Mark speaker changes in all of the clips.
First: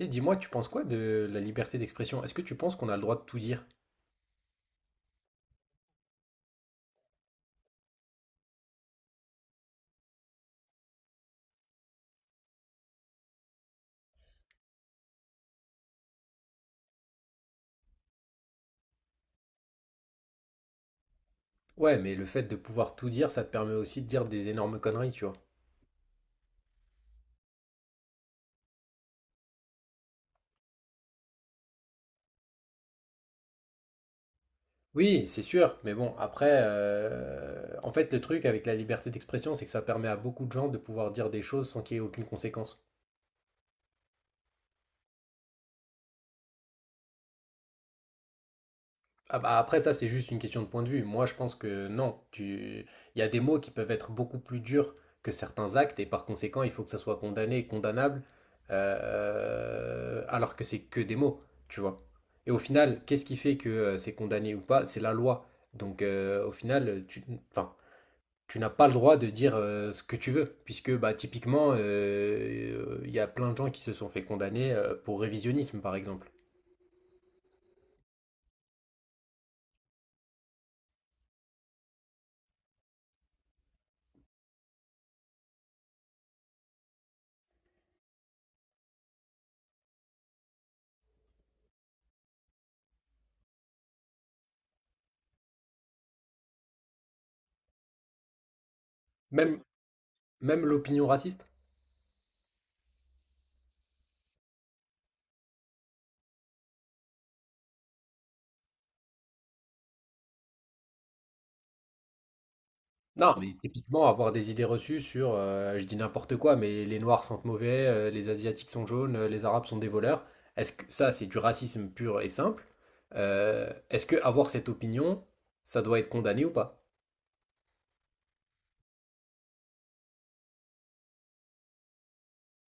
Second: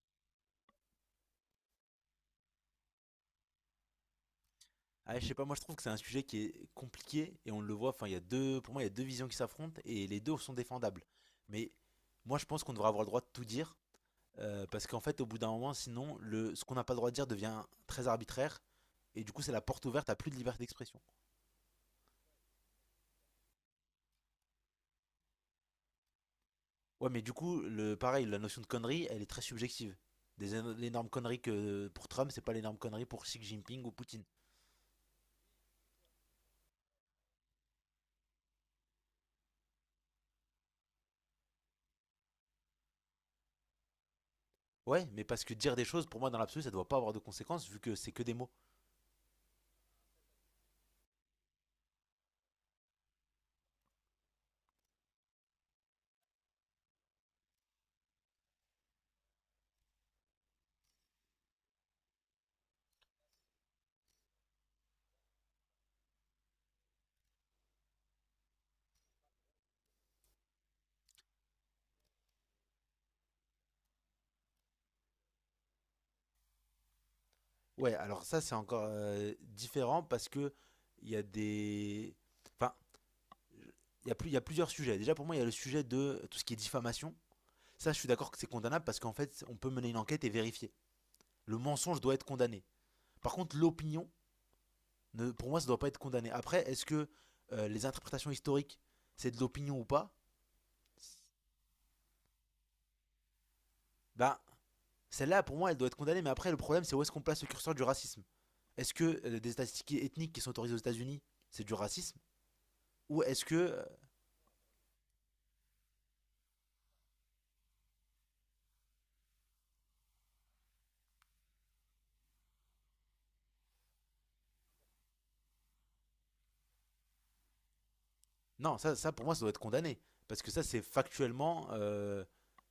Speaker 1: Et dis-moi, tu penses quoi de la liberté d'expression? Est-ce que tu penses qu'on a le droit de tout dire?
Speaker 2: Ah, je sais pas, moi je trouve que c'est un sujet qui est compliqué et on le voit. Enfin, il y a deux, pour moi, il y a deux visions qui s'affrontent et les deux sont défendables. Mais moi, je pense qu'on devrait avoir le droit de tout dire parce qu'en fait, au bout d'un moment, sinon, ce qu'on n'a pas le droit de dire devient très arbitraire, et du coup, c'est la porte ouverte à plus de liberté d'expression.
Speaker 1: Ouais, mais le fait de pouvoir tout dire, ça te permet aussi de dire des énormes conneries, tu vois.
Speaker 2: Ouais, mais du coup, le pareil, la notion de connerie, elle est très subjective. L'énorme connerie que pour Trump, c'est pas l'énorme connerie pour Xi Jinping ou Poutine.
Speaker 1: Oui, c'est sûr, mais bon, après, en fait, le truc avec la liberté d'expression, c'est que ça permet à beaucoup de gens de pouvoir dire des choses sans qu'il y ait aucune conséquence.
Speaker 2: Ouais, mais parce que dire des choses, pour moi, dans l'absolu, ça doit pas avoir de conséquences vu que c'est que des mots.
Speaker 1: Ah bah, après, ça, c'est juste une question de point de vue. Moi, je pense que non. Il y a des mots qui peuvent être beaucoup plus durs que certains actes, et par conséquent, il faut que ça soit condamné et condamnable, alors que c'est que des mots, tu vois. Et au final, qu'est-ce qui fait que c'est condamné ou pas? C'est la loi. Donc, au final, enfin, tu n'as pas le droit de dire ce que tu veux, puisque bah, typiquement, il y a plein de gens qui se sont fait condamner pour révisionnisme, par exemple.
Speaker 2: Ouais, alors ça c'est encore différent, parce que il y a des, enfin, il y a plusieurs sujets. Déjà pour moi il y a le sujet de tout ce qui est diffamation. Ça je suis d'accord que c'est condamnable, parce qu'en fait on peut mener une enquête et vérifier. Le mensonge doit être condamné. Par contre l'opinion, pour moi ça doit pas être condamné. Après est-ce que les interprétations historiques, c'est de
Speaker 1: Même,
Speaker 2: l'opinion ou pas?
Speaker 1: même l'opinion raciste.
Speaker 2: Ben celle-là pour moi elle doit être condamnée. Mais après le problème, c'est où est-ce qu'on place le curseur du racisme? Est-ce que des statistiques ethniques qui sont autorisées aux États-Unis, c'est du racisme, ou
Speaker 1: Non,
Speaker 2: est-ce
Speaker 1: mais
Speaker 2: que
Speaker 1: typiquement, avoir des idées reçues sur, je dis n'importe quoi, mais les noirs sentent mauvais, les asiatiques sont jaunes, les arabes sont des voleurs. Est-ce que ça, c'est du racisme pur et simple? Est-ce que avoir cette opinion, ça doit être condamné ou pas?
Speaker 2: non, ça pour moi, ça doit être condamné. Parce que ça, c'est factuellement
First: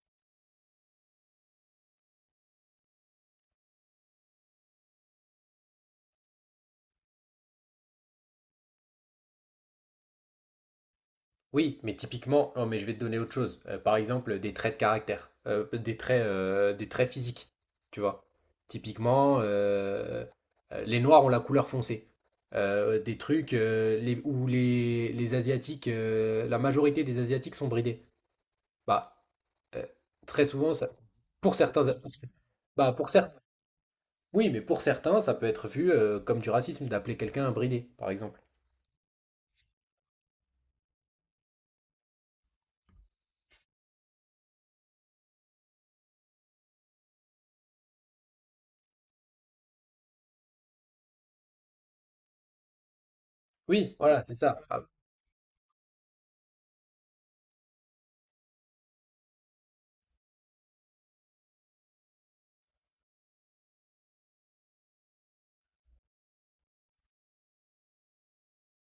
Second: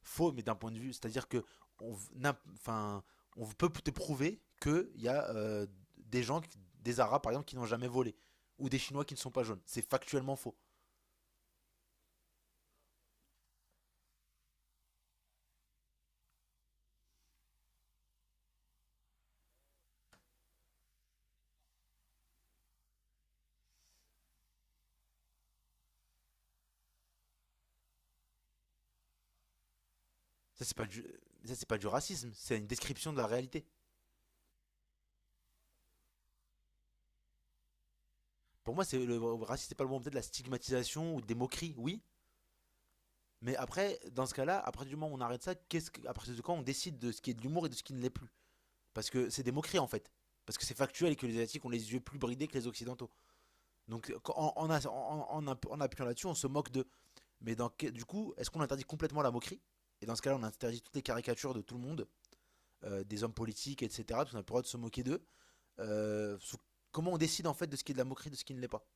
Speaker 2: faux, mais d'un point de vue. C'est-à-dire que on, v- n'a- enfin, on peut te prouver qu'il y a des des Arabes par exemple, qui n'ont jamais volé. Ou des Chinois qui ne sont pas jaunes. C'est factuellement faux.
Speaker 1: Oui, mais typiquement, non, mais je vais te donner autre chose. Par exemple, des traits de caractère, des traits physiques, tu vois. Typiquement, les Noirs ont la couleur foncée. Des trucs les, où les Asiatiques, la majorité des Asiatiques sont bridés. Bah, euh, très
Speaker 2: Ça,
Speaker 1: souvent,
Speaker 2: c'est pas
Speaker 1: ça,
Speaker 2: du,
Speaker 1: pour
Speaker 2: ça, c'est pas du
Speaker 1: certains, pour, cer-
Speaker 2: racisme. C'est une
Speaker 1: bah, pour
Speaker 2: description de la
Speaker 1: certains,
Speaker 2: réalité.
Speaker 1: oui, mais pour certains, ça peut être vu comme du racisme d'appeler quelqu'un un bridé, par exemple.
Speaker 2: Pour moi, c'est le racisme, c'est pas le bon, peut-être la stigmatisation ou des moqueries, oui. Mais après, dans ce cas-là, à partir du moment où on arrête ça, à partir de quand on décide de ce qui est de l'humour et de ce qui ne l'est plus? Parce que c'est des moqueries en fait. Parce que c'est factuel et que les Asiatiques ont les yeux plus bridés que les Occidentaux.
Speaker 1: Oui,
Speaker 2: Donc
Speaker 1: voilà, c'est
Speaker 2: en,
Speaker 1: ça.
Speaker 2: en en- en- en- appuyant là-dessus, on se moque d'eux. Mais dans, du coup, est-ce qu'on interdit complètement la moquerie? Et dans ce cas-là, on interdit toutes les caricatures de tout le monde, des hommes politiques, etc. Parce qu'on a pas le droit de se moquer d'eux. Euh, sous- comment on décide en fait de ce qui est de la moquerie, de ce qui ne l'est pas?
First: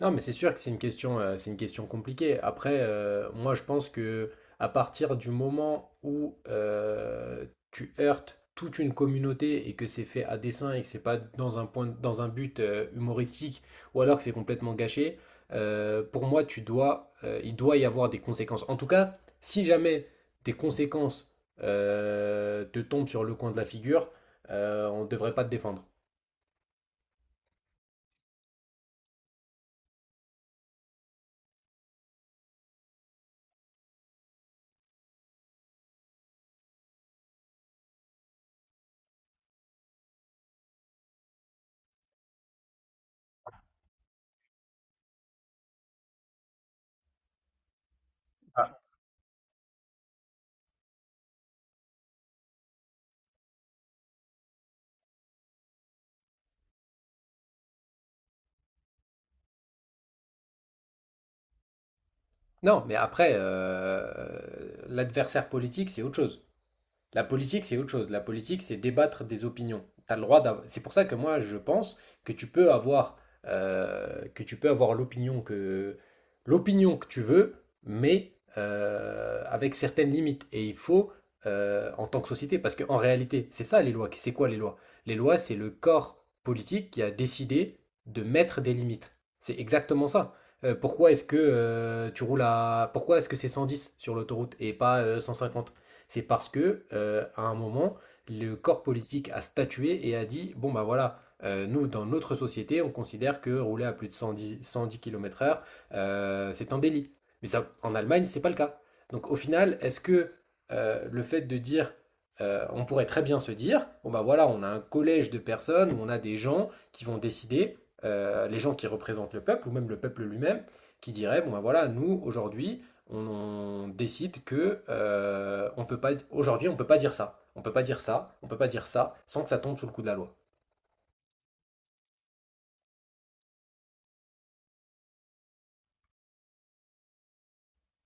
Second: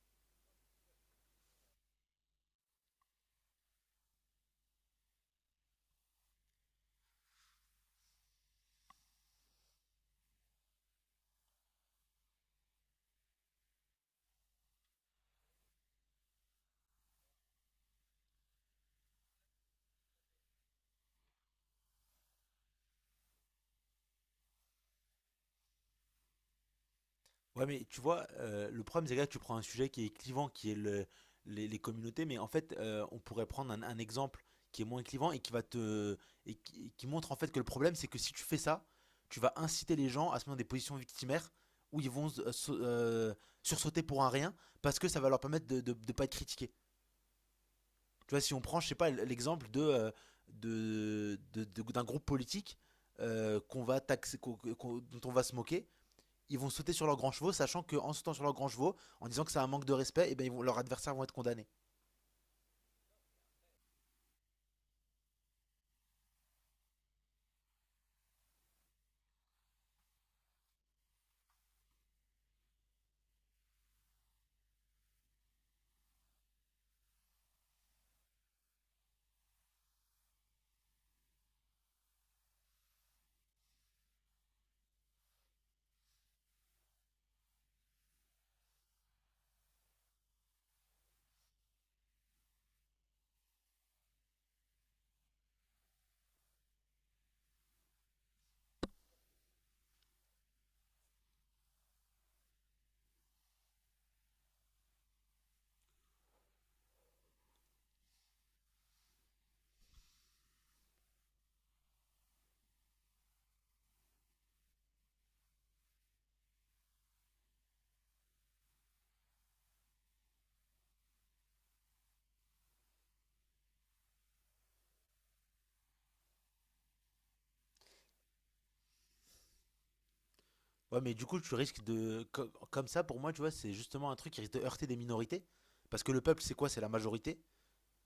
Speaker 1: Non, mais c'est sûr que c'est une question compliquée. Après, moi, je pense que à partir du moment où tu heurtes toute une communauté et que c'est fait à dessein et que c'est pas dans dans un but humoristique ou alors que c'est complètement gâché, pour moi, il doit y avoir des conséquences. En tout cas, si jamais des conséquences te tombent sur le coin de la figure, on ne devrait pas te défendre.
Speaker 2: Ouais, mais tu vois, le problème, c'est que là, tu prends un sujet qui est clivant, qui est les communautés, mais en fait, on pourrait prendre un exemple qui est moins clivant et qui va te et qui montre en fait que le problème, c'est que si tu fais ça, tu vas inciter les gens à se mettre dans des positions victimaires où ils vont sursauter pour un rien parce que ça va leur permettre de ne pas être critiqués. Tu vois, si on prend, je sais pas, l'exemple de, d'un groupe politique qu'on va taxer, dont on va se moquer, ils vont sauter sur leurs grands chevaux, sachant qu'en sautant sur leurs grands chevaux, en disant que c'est un manque de respect, et ben leurs adversaires vont être condamnés.
Speaker 1: Non, mais après, l'adversaire politique, c'est autre chose. La politique, c'est autre chose. La politique, c'est débattre des opinions. T'as le droit d'av- C'est pour ça que moi, je pense que tu peux avoir, que tu peux avoir l'opinion que tu veux, mais avec certaines limites. Et il faut, en tant que société, parce qu'en réalité, c'est ça les lois. C'est quoi les lois? Les lois, c'est le corps politique qui a décidé de mettre des limites. C'est exactement ça. Pourquoi est-ce que c'est 110 sur l'autoroute et pas 150? C'est parce que à un moment, le corps politique a statué et a dit, bon bah voilà, nous, dans notre société, on considère que rouler à plus de 110 km/h, c'est un délit. Mais ça, en Allemagne, c'est pas le cas. Donc au final, est-ce que le fait de dire, on pourrait très bien se dire, bon bah voilà, on a un collège de personnes, où on a des gens qui vont décider, les gens qui représentent le peuple, ou même le peuple lui-même, qui diraient bon bah voilà, nous, aujourd'hui, on, on décide que on peut pas dire ça, on peut pas dire ça, on peut pas dire ça sans que ça tombe sous le coup de la loi.
Speaker 2: Ouais, mais du coup, tu risques de. Co- comme ça, pour moi, tu vois, c'est justement un truc qui risque de heurter des minorités. Parce que le peuple, c'est quoi? C'est la majorité.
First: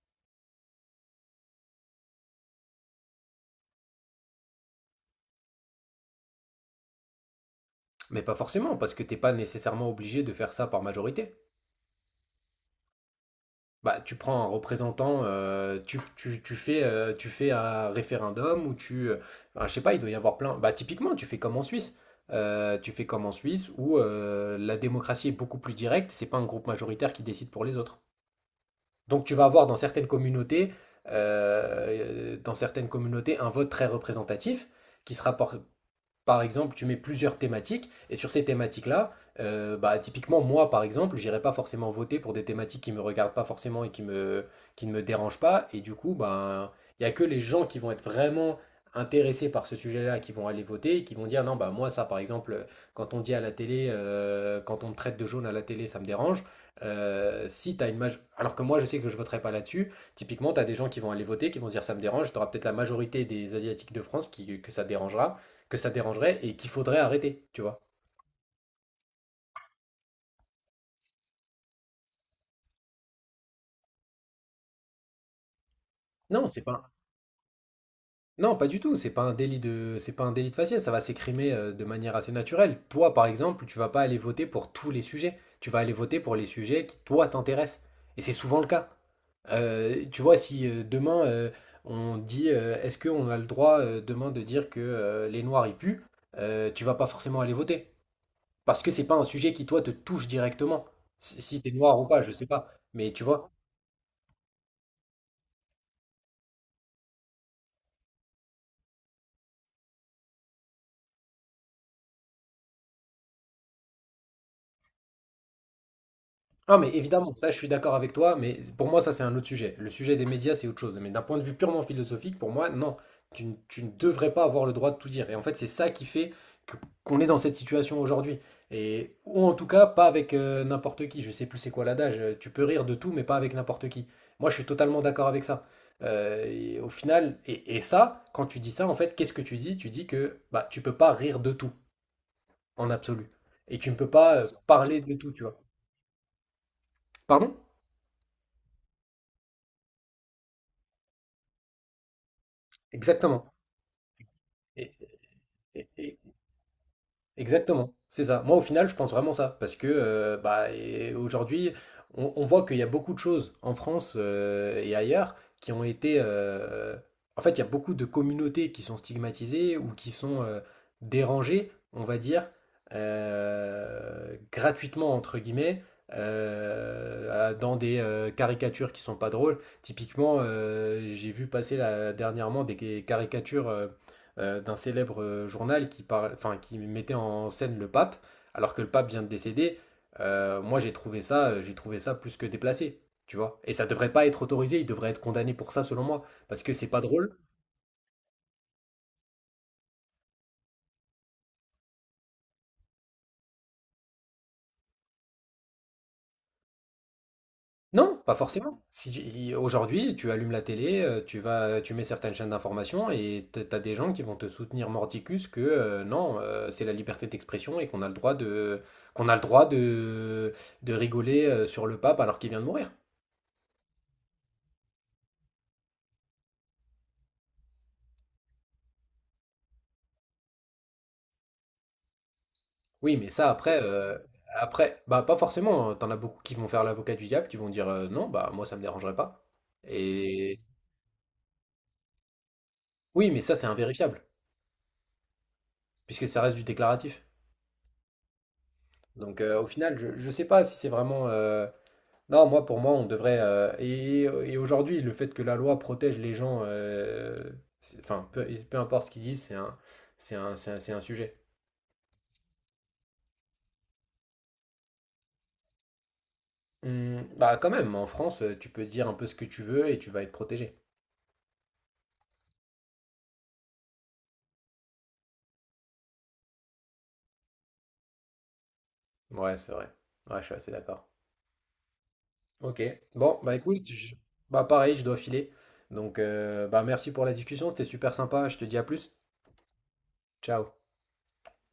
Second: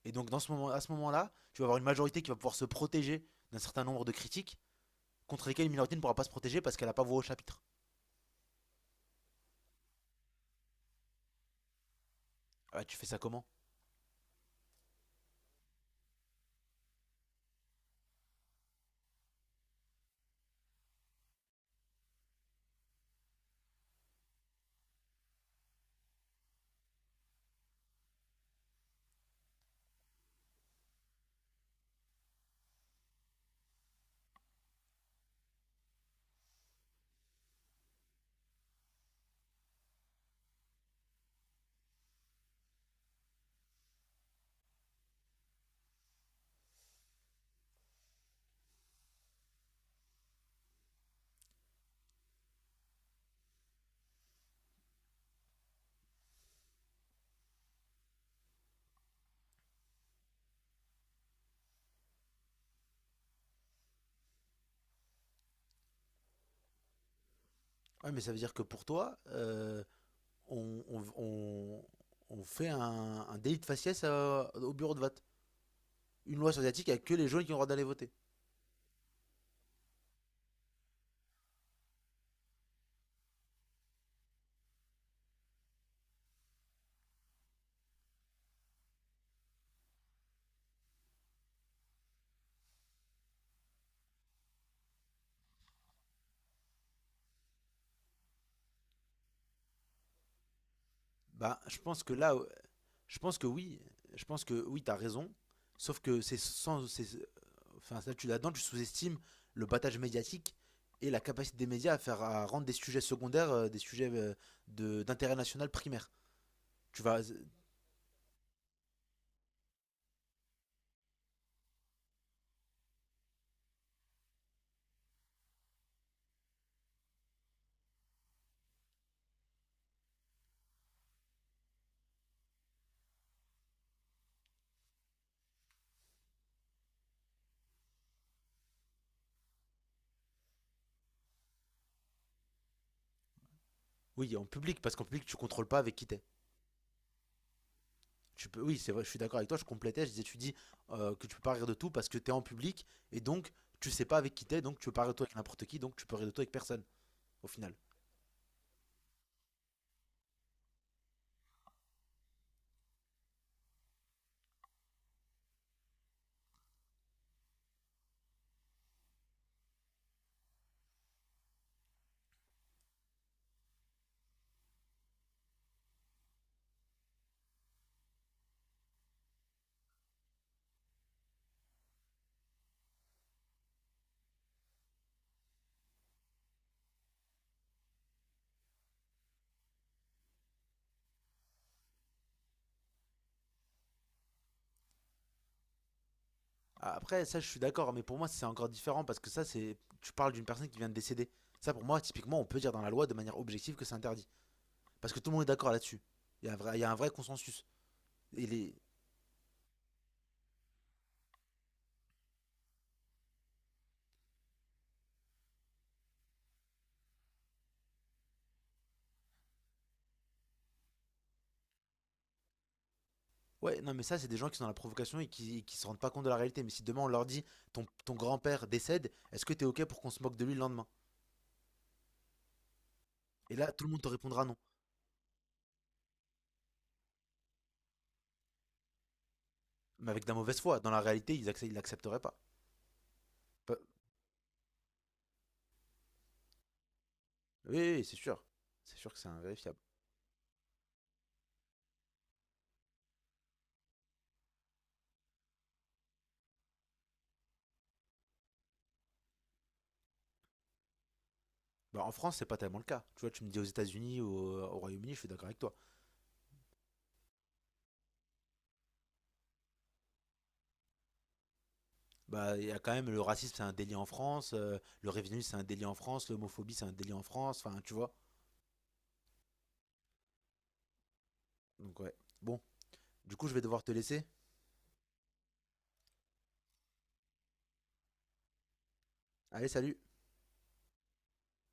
Speaker 2: Et donc, dans ce moment, à ce moment-là, tu vas avoir une majorité qui va pouvoir se protéger d'un certain nombre de critiques, contre lesquelles une minorité ne pourra pas se protéger parce qu'elle n'a pas voix au chapitre.
Speaker 1: Mais pas forcément parce que t'es pas nécessairement obligé de faire ça par majorité.
Speaker 2: Ah, ouais, tu fais ça comment?
Speaker 1: Bah tu prends un représentant, tu fais un référendum ou tu ben, je sais pas, il doit y avoir plein. Bah typiquement tu fais comme en Suisse. Tu fais comme en Suisse où la démocratie est beaucoup plus directe, c'est pas un groupe majoritaire qui décide pour les autres. Donc tu vas avoir dans certaines communautés, un vote très représentatif qui sera por- par exemple, tu mets plusieurs thématiques, et sur ces thématiques-là, bah, typiquement, moi, par exemple, j'irai pas forcément voter pour des thématiques qui me regardent pas forcément qui ne me dérangent pas, et du coup, ben, il y a que les gens qui vont être vraiment intéressés par ce sujet-là qui vont aller voter et qui vont dire, non, bah, moi, ça, par exemple, quand on me traite de jaune à la télé, ça me dérange. Si t'as une maj- Alors que moi, je sais que je voterai pas là-dessus. Typiquement, tu as des gens qui vont aller voter, qui vont dire ça me dérange. Tu auras peut-être la majorité des Asiatiques de France qui, que ça dérangera que ça dérangerait et qu'il faudrait arrêter, tu vois.
Speaker 2: Ouais, mais ça veut dire que pour toi, on, on- on- on fait un délit de faciès au bureau de vote. Une
Speaker 1: Non,
Speaker 2: loi sur
Speaker 1: c'est
Speaker 2: asiatique
Speaker 1: pas,
Speaker 2: avec que les jaunes qui ont le droit d'aller voter.
Speaker 1: non, pas du tout. C'est pas un délit de faciès. Ça va s'écrimer de manière assez naturelle. Toi, par exemple, tu vas pas aller voter pour tous les sujets. Tu vas aller voter pour les sujets qui toi t'intéressent. Et c'est souvent le cas. Tu vois, si demain on dit, est-ce qu'on a le droit demain de dire que les Noirs y puent, tu vas pas forcément aller voter parce que c'est pas un sujet qui toi te touche directement. Si,
Speaker 2: Bah,
Speaker 1: si t'es
Speaker 2: je
Speaker 1: noir
Speaker 2: pense
Speaker 1: ou
Speaker 2: que
Speaker 1: pas, je
Speaker 2: là,
Speaker 1: sais pas. Mais
Speaker 2: je
Speaker 1: tu
Speaker 2: pense que
Speaker 1: vois.
Speaker 2: oui, je pense que oui, t'as raison. Sauf que c'est sans, c'est- enfin, là, tu là-dedans, tu sous-estimes le battage médiatique et la capacité des médias à à rendre des sujets secondaires, des sujets de d'intérêt national primaire.
Speaker 1: Ah, mais
Speaker 2: Tu vas,
Speaker 1: évidemment,
Speaker 2: euh,
Speaker 1: ça, je suis d'accord avec toi, mais pour moi, ça, c'est un autre sujet. Le sujet des médias, c'est autre chose. Mais d'un point de vue purement philosophique, pour moi, non, tu ne devrais pas avoir le droit de tout dire. Et en fait, c'est ça qui fait que- qu'on est dans cette situation aujourd'hui. Et, ou en tout cas, pas avec n'importe qui. Je sais plus c'est quoi l'adage. Tu peux rire de tout, mais pas avec n'importe qui. Moi, je suis totalement d'accord avec ça. Et ça, quand tu dis ça, en fait, qu'est-ce que tu dis? Tu dis que bah, tu peux pas rire de tout, en absolu. Et tu ne peux pas
Speaker 2: oui, en public, parce
Speaker 1: parler
Speaker 2: qu'en
Speaker 1: de
Speaker 2: public,
Speaker 1: tout,
Speaker 2: tu
Speaker 1: tu vois.
Speaker 2: contrôles pas avec qui t'es.
Speaker 1: Pardon?
Speaker 2: Oui, c'est vrai, je suis d'accord avec toi. Je complétais, je disais, tu dis que tu peux pas rire de tout parce que t'es en public, et
Speaker 1: Exactement.
Speaker 2: donc tu sais pas avec qui t'es, donc tu peux
Speaker 1: Et-
Speaker 2: pas rire de toi avec n'importe qui,
Speaker 1: et-
Speaker 2: donc tu peux
Speaker 1: et-
Speaker 2: rire de toi avec personne au final.
Speaker 1: Exactement, c'est ça. Moi, au final, je pense vraiment ça, parce que bah, et aujourd'hui, on voit qu'il y a beaucoup de choses en France et ailleurs en fait, il y a beaucoup de communautés qui sont stigmatisées ou qui sont dérangées, on va dire, gratuitement, entre guillemets, dans des caricatures qui sont pas drôles. Typiquement, j'ai vu passer là, dernièrement des caricatures d'un célèbre journal qui mettait en scène le pape, alors que le pape vient de décéder. Moi, j'ai trouvé ça plus que déplacé, tu vois. Et ça devrait pas être autorisé, il devrait être condamné pour ça, selon moi, parce que c'est pas
Speaker 2: Après,
Speaker 1: drôle.
Speaker 2: ça, je suis d'accord, mais pour moi, c'est encore différent parce que ça, c'est. Tu parles d'une personne qui vient de décéder. Ça, pour moi, typiquement, on peut dire dans la loi de manière objective que c'est interdit. Parce que tout le monde est d'accord là-dessus. Il y a un vrai consensus.
Speaker 1: Non, pas
Speaker 2: Et les...
Speaker 1: forcément. Si tu- il- aujourd'hui, tu allumes la télé, tu mets certaines chaînes d'information et t'as des gens qui vont te soutenir mordicus que non, c'est la liberté d'expression et qu'on a le droit de, qu'on a le droit de rigoler sur le pape alors qu'il vient de mourir.
Speaker 2: Ouais, non, mais ça, c'est des gens qui sont dans la provocation et qui se rendent pas compte de la réalité. Mais si demain on leur dit ton grand-père décède, est-ce que t'es OK pour qu'on se moque de lui le lendemain?
Speaker 1: Oui, mais ça
Speaker 2: Et là,
Speaker 1: après,
Speaker 2: tout le monde te
Speaker 1: heu,
Speaker 2: répondra non.
Speaker 1: après, bah, pas forcément, hein. Tu as beaucoup qui vont faire l'avocat du diable, qui vont dire, «Non, bah, moi ça me dérangerait pas»
Speaker 2: Mais avec de la
Speaker 1: et
Speaker 2: mauvaise foi. Dans la réalité, ils accepteraient l'accepteraient pas.
Speaker 1: oui, mais ça c'est
Speaker 2: Pas-
Speaker 1: invérifiable, puisque ça reste du déclaratif.
Speaker 2: oui, oui, c'est sûr. C'est sûr que c'est
Speaker 1: Donc, heu, au
Speaker 2: invérifiable.
Speaker 1: final, je je sais pas si c'est vraiment, non, moi pour moi on devrait, et aujourd'hui le fait que la loi protège les gens, c'est enfin peu importe ce qu'ils disent, c'est un sujet.
Speaker 2: Bah, en France, c'est pas tellement le cas. Tu vois, tu me dis aux États-Unis, au Royaume-Uni, je suis d'accord avec toi.
Speaker 1: Mmh, bah, quand même, en France, tu peux dire un peu ce que tu veux et tu vas être protégé.
Speaker 2: Bah, il y a quand même le racisme, c'est un délit en France, le révisionnisme, c'est un délit en France, l'homophobie, c'est un délit en France, enfin, tu vois.
Speaker 1: Ouais, c'est vrai. Ouais, je suis assez d'accord.
Speaker 2: Donc, ouais. Bon,
Speaker 1: Ok.
Speaker 2: du
Speaker 1: Bon,
Speaker 2: coup, je
Speaker 1: bah
Speaker 2: vais devoir
Speaker 1: écoute,
Speaker 2: te laisser.
Speaker 1: bah pareil, je dois filer. Donc, bah merci pour la discussion, c'était super sympa. Je te dis à plus.
Speaker 2: Allez, salut!
Speaker 1: Ciao.